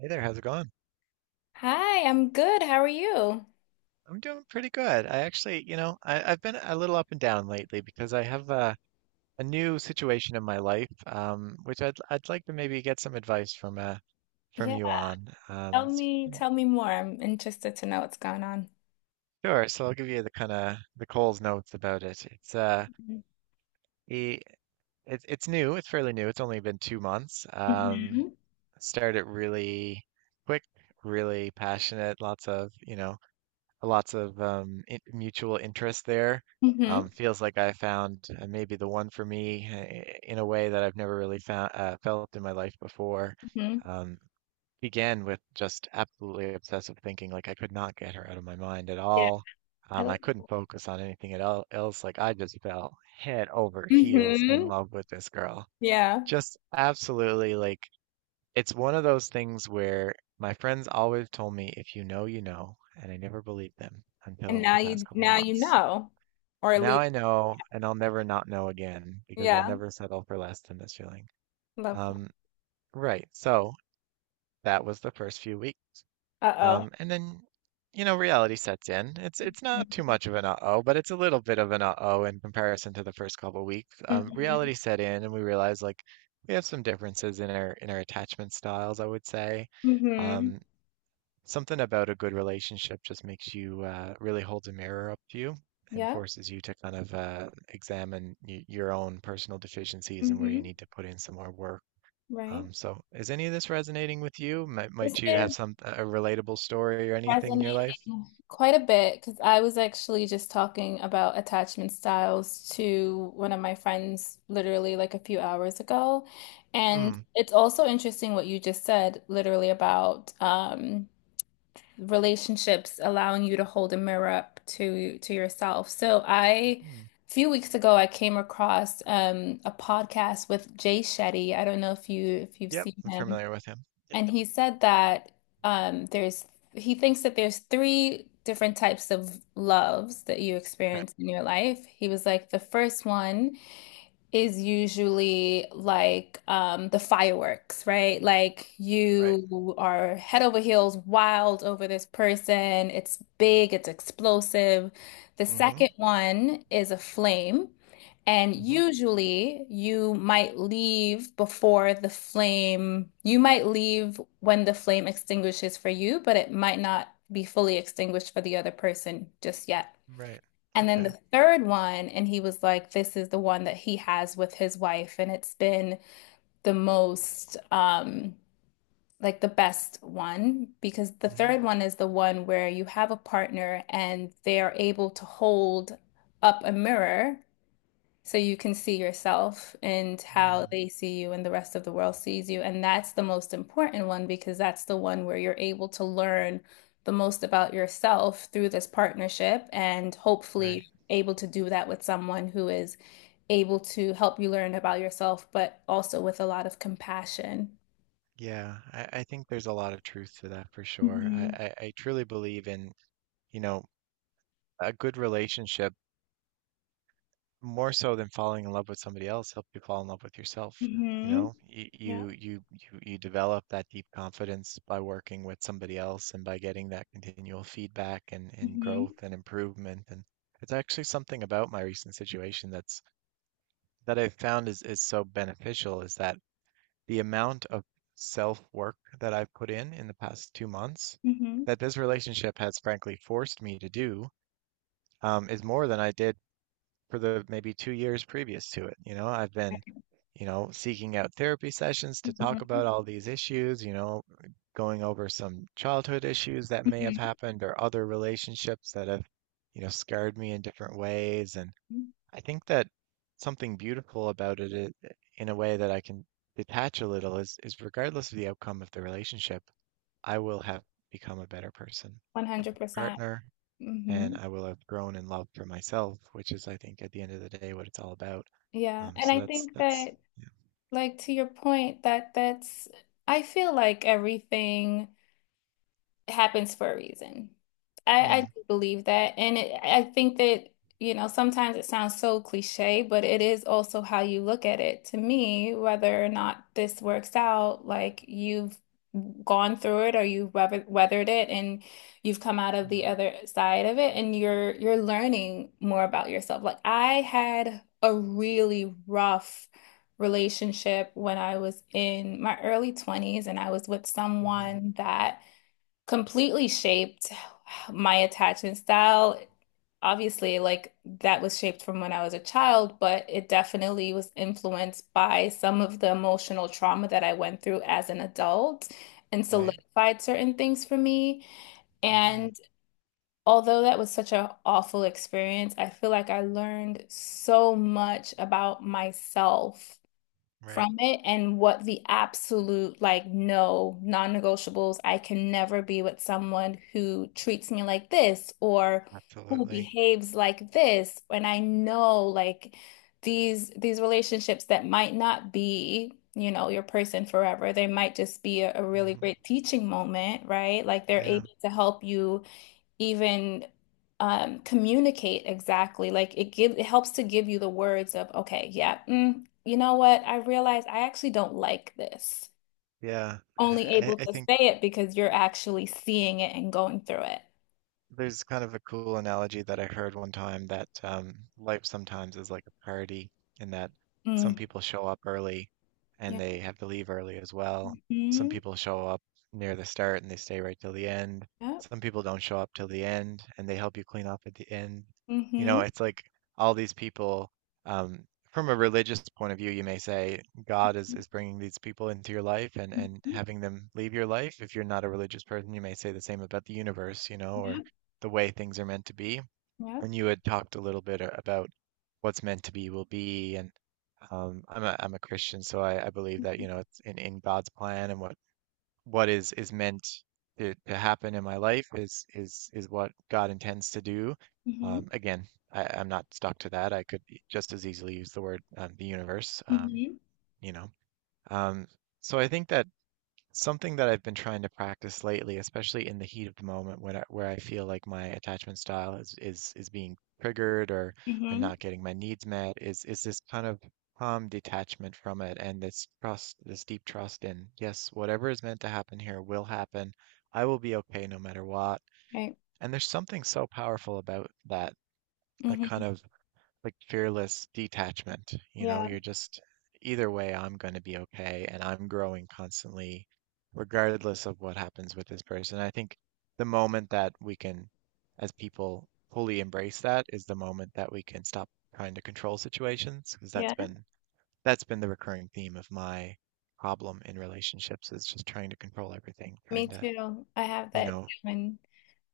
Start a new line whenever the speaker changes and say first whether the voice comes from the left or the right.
right: Hey there, how's it going?
left: Hi, I'm good. How are you?
right: I'm doing pretty good. I actually, I've been a little up and down lately because I have a new situation in my life, which I'd like to maybe get some advice from
left: Yeah,
right: you on.
left: tell me, tell me more. I'm interested to know what's going on.
right: Sure. So I'll give you the kind of the Cole's notes about it. It's he, it's new. It's fairly new. It's only been 2 months.
left: Mm-hmm.
right: Started really quick, really passionate. Lots of, you know. Lots of in mutual interest there.
left: Hmm.
right: Feels like I found maybe the one for me in a way that I've never really found felt in my life before.
left: Hmm.
right: Um, began with just absolutely obsessive thinking, like I could not get her out of my mind at
left: Yeah.
right: all.
left: I
right: I
left: like.
right: couldn't focus on anything at all else. Like I just fell head over heels in
left: Hmm.
right: love with this girl.
left: Yeah.
right: Just absolutely like it's one of those things where my friends always told me, if you know, you know, and I never believed them
left: And
right: until
left: now
right: the past
left: you
right: couple
left: now you
right: months.
left: know. Or at
right: Now
left: least,
right: I know, and I'll never not know again because I'll
left: yeah.
right: never settle for less than this feeling.
left: Love that.
right: Um, right. So that was the first few weeks.
left: Uh-oh.
right: And then, reality sets in. It's not too much of an uh-oh, but it's a little bit of an uh-oh in comparison to the first couple weeks. Um,
left: Mm-hmm.
right: reality set in, and we realized like we have some differences in our attachment styles, I would say.
left: Mm-hmm.
right: Um, Something about a good relationship just makes you really holds a mirror up to you and
left: Yeah.
right: forces you to kind of examine y your own personal deficiencies and where you
left: Mm-hmm.
right: need to put in some more work.
left: Right.
right: So, is any of this resonating with you? Might,
left: This
right: might you have
left: is
right: some a relatable story or anything in your life?
left: Resonating quite a bit because I was actually just talking about attachment styles to one of my friends literally like a few hours ago. And
right: Mm,
left: it's also interesting what you just said, literally about relationships allowing you to hold a mirror up to yourself. So a
right: mm.
left: few weeks ago, I came across a podcast with Jay Shetty. I don't know if you if you've
right: Yep,
left: seen
right: I'm
left: him.
right: familiar with him. Yep.
left: And he said that there's he thinks that there's three different types of loves that you
right: Right.
left: experience in your life. He was like, the first one is usually like the fireworks, right? Like
right: Right.
left: you are head over heels wild over this person. It's big, it's explosive. The
right: Mm-hmm.
left: second one is a flame. And
right: Mm-hmm.
left: usually you might leave before the flame, you might leave when the flame extinguishes for you, but it might not be fully extinguished for the other person just yet.
right: Right.
left: And then
right: Okay.
left: the third one, and he was like, this is the one that he has with his wife. And it's been the most, like the best one, because the
right: Mm-hmm.
left: third one is the one where you have a partner and they are able to hold up a mirror so you can see yourself and how
right: Mm,
left: they see you and the rest of the world sees you. And that's the most important one because that's the one where you're able to learn the most about yourself through this partnership and
right: right.
left: hopefully able to do that with someone who is able to help you learn about yourself, but also with a lot of compassion.
right: Yeah, I think there's a lot of truth to that for sure.
left: Hmm.
right: I truly believe in, you know, a good relationship, more so than falling in love with somebody else, help you fall in love with yourself. You
left: Hmm.
right: know, you
left: Yeah.
right: you you you, you develop that deep confidence by working with somebody else and by getting that continual feedback and
left: Hmm.
right: growth and improvement. And it's actually something about my recent situation that I've found is so beneficial is that the amount of self work that I've put in the past 2 months
left: Hmm.
right: that this relationship has frankly forced me to do is more than I did for the maybe 2 years previous to it. You know, I've been, seeking out therapy sessions to talk about
left: Hmm.
right: all these issues, going over some childhood issues that may have
left: Hmm.
right: happened or other relationships that have, scarred me in different ways. And I think that something beautiful about it in a way that I can detach a little is regardless of the outcome of the relationship, I will have become a better person,
left: 100%.
right: partner, and
left: Hmm.
right: I will have grown in love for myself, which is, I think, at the end of the day, what it's all about.
left: Yeah.
right: Um,
left: And
right: so
left: I
right: that's
left: think
right: that's
left: that.
right: yeah.
left: Like, to your point, that that's, I feel like everything. It happens for a reason. I
right: Mm,
left: do believe that. And I think that sometimes it sounds so cliche, but it is also how you look at it. To me, whether or not this works out, like you've gone through it, or you've weathered it, and you've come out of
right: mm,
left: the other side of it, and you're learning more about yourself. Like I had a really rough relationship when I was in my early 20s, and I was with
right: hmm,
left: someone that completely shaped my attachment style. Obviously, like that was shaped from when I was a child, but it definitely was influenced by some of the emotional trauma that I went through as an adult, and
right: right.
left: solidified certain things for me.
right: Hmm,
left: And although that was such an awful experience, I feel like I learned so much about myself
right: right.
left: from it, and what the absolute like no non-negotiables. I can never be with someone who treats me like this or who
right: Absolutely.
left: behaves like this, and I know like these relationships that might not be your person forever. They might just be a really
right: Hmm.
left: great teaching moment, right? Like they're
right: Yeah.
left: able to help you even communicate exactly. Like it helps to give you the words of, okay, yeah, you know what? I realize I actually don't like this.
right: Yeah. I,
left: Only
right: I
left: able
right: I
left: to
right: think
left: say it because you're actually seeing it and going through it.
right: there's kind of a cool analogy that I heard one time that life sometimes is like a party in that some
left: Mm.
right: people show up early and
left: Yeah.
right: they have to leave early as well. Some
left: Mm-hmm.
right: people show up near the start and they stay right till the end.
left: Yep.
right: Some people don't show up till the end and they help you clean up at the end. You
left: Mm-hmm.
right: know, it's like all these people, um, from a religious point of view, you may say God is bringing these people into your life and
left: Mm-hmm.
right: having them leave your life. If you're not a religious person, you may say the same about the universe, or
left: Yep.
right: the way things are meant to be.
left: Yep.
right: And you had talked a little bit about what's meant to be will be. And I'm a Christian, so I believe that
left: Mm-hmm.
right: it's in God's plan and what is meant to happen in my life is what God intends to do. Again, I'm not stuck to that. I could just as easily use the word the universe.
left: Mm-hmm. Mm-hmm.
right: You know. Um, so I think that something that I've been trying to practice lately, especially in the heat of the moment where I feel like my attachment style is being triggered or I'm
left: Mm-hmm.
right: not getting my needs met, is this kind of calm detachment from it and this trust, this deep trust in, yes, whatever is meant to happen here will happen. I will be okay no matter what.
left: Right.
right: And there's something so powerful about that, like
left: Mm-hmm.
right: kind of like fearless detachment. You know,
left: Yeah.
right: you're just either way, I'm going to be okay, and I'm growing constantly, regardless of what happens with this person. I think the moment that we can, as people, fully embrace that is the moment that we can stop trying to control situations, because that's
left: Yeah.
right: been that's been the recurring theme of my problem in relationships is just trying to control everything,
left: Me
right: trying to,
left: too. I have
right: you
left: that
right: know,
left: too. And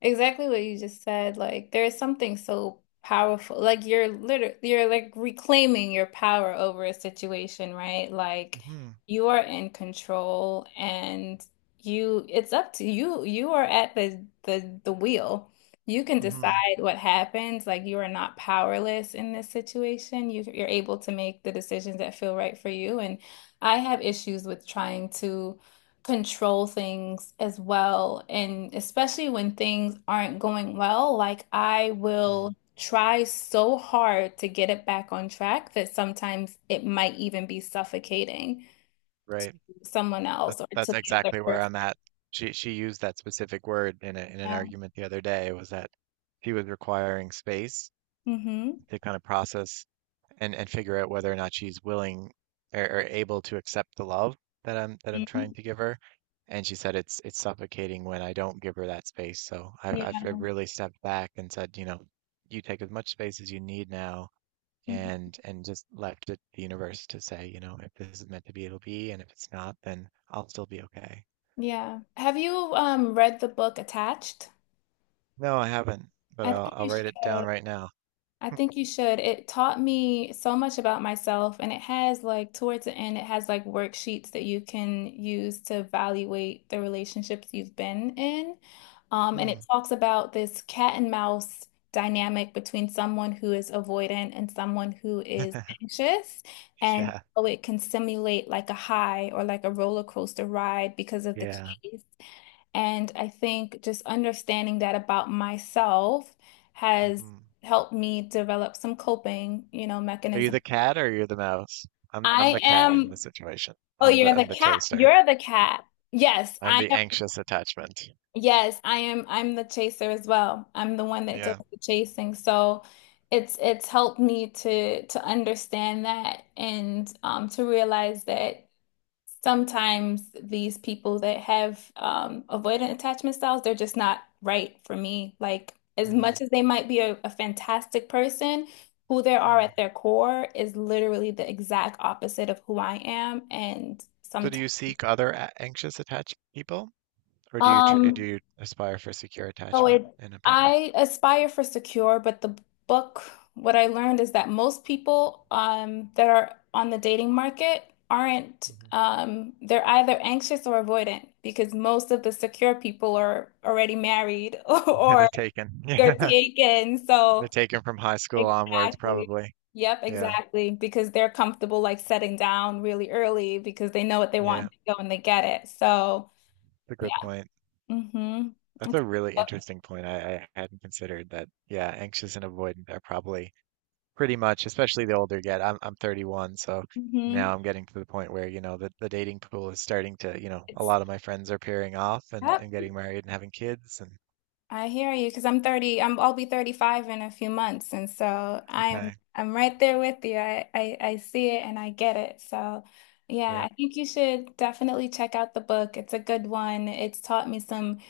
left: exactly what you just said, like there is something so powerful. Like you're like reclaiming your power over a situation, right? Like
right: mm-hmm,
left: you are in control, and you it's up to you. You are at the wheel. You can
right: mm-hmm,
left: decide what happens. Like you are not powerless in this situation. You're able to make the decisions that feel right for you. And I have issues with trying to control things as well. And especially when things aren't going well, like I will try so hard to get it back on track that sometimes it might even be suffocating
right: right.
left: someone
right: That's,
left: else or to
right: that's
left: the other
right: exactly where
left: person.
right: I'm at. She used that specific word in an
left: Yeah.
right: argument the other day was that she was requiring space
left: Hmm.
right: to kind of process and figure out whether or not she's willing or able to accept the love that I'm trying
left: Hmm.
right: to give her. And she said it's suffocating when I don't give her that space. So I've
left: Yeah.
right: I've I've really stepped back and said, you know, you take as much space as you need now
left: Mhm.
right: and just left it to the universe to say, you know, if this is meant to be, it'll be, and if it's not, then I'll still be okay.
left: Yeah. Have you read the book Attached?
right: No, I haven't, but
left: I
right: I'll
left: think
right: I'll
left: you should.
right: write it down right now.
left: I think you should. It taught me so much about myself, and it has like towards the end, it has like worksheets that you can use to evaluate the relationships you've been in. And it
right: Mm.
left: talks about this cat and mouse dynamic between someone who is avoidant and someone who is anxious, and
right: Yeah,
left: how it can simulate like a high or like a roller coaster ride because of the
right: yeah.
left: chase. And I think just understanding that about myself has
right: Hmm.
left: helped me develop some coping, you know,
right: Are you
left: mechanism.
right: the cat or you're the mouse? I'm
left: I
right: the cat in
left: am,
right: the situation.
left: oh,
right: I'm
left: you're
right: the
left: the
right: I'm the
left: cat.
right: chaser.
left: You're the cat. Yes,
right: I'm
left: I
right: the
left: am.
right: anxious attachment.
left: Yes, I am. I'm the chaser as well. I'm the one that does
right: Yeah.
left: the chasing. So it's helped me to understand that, and to realize that. Sometimes these people that have avoidant attachment styles, they're just not right for me. Like, as
right: Mm.
left: much as they might be a fantastic person, who they are
right: Mm.
left: at their core is literally the exact opposite of who I am. And
right: So do
left: sometimes.
right: you seek other anxious attached people, or do
left: um,
right: you aspire for secure
left: So
right: attachment
left: it,
right: in a partner?
left: I aspire for secure, but the book, what I learned is that most people that are on the dating market aren't,
right: Hmm.
left: they're either anxious or avoidant, because most of the secure people are already married
right: Yeah,
left: or
right: they're taken.
left: they're
right: Yeah,
left: taken.
right: they're
left: So
right: taken from high school onwards,
left: exactly.
right: probably.
left: Yep,
right: Yeah,
left: exactly. Because they're comfortable like setting down really early because they know what they want,
right: yeah.
left: and they go and they get it. So
right: It's a
left: yeah.
right: good point.
left: Mm-hmm.
right: That's
left: It's,
right: a really interesting point. I hadn't considered that. Yeah, anxious and avoidant are probably pretty much, especially the older you get. I'm 31, so
left: mm-hmm.
right: now I'm getting to the point where, the dating pool is starting to, a
left: It's,
right: lot of my friends are pairing off and,
left: yep.
right: and getting married and having kids and
left: I hear you because I'm 30, I'll be 35 in a few months, and so I'm
right: okay,
left: I'm right there with you. I see it and I get it. So yeah,
right: yeah,
left: I think you should definitely check out the book. It's a good one. It's taught me some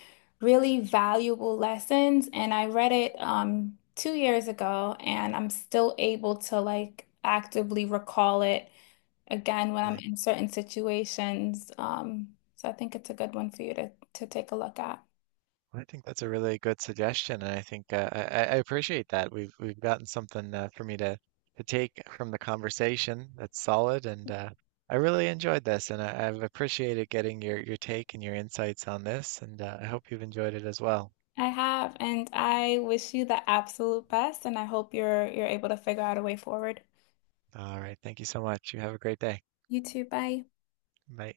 left: really valuable lessons, and I read it 2 years ago, and I'm still able to like actively recall it again when I'm
right: really.
left: in certain situations. So I think it's a good one for you to take a look at.
right: Well, I think that's a really good suggestion, and I think I appreciate that. We've gotten something for me to take from the conversation that's solid, and I really enjoyed this, and I've appreciated getting your take and your insights on this, and I hope you've enjoyed it as well.
left: I have, and I wish you the absolute best, and I hope you're able to figure out a way forward.
right: All right, thank you so much. You have a great day.
left: You too, bye.
right: Bye.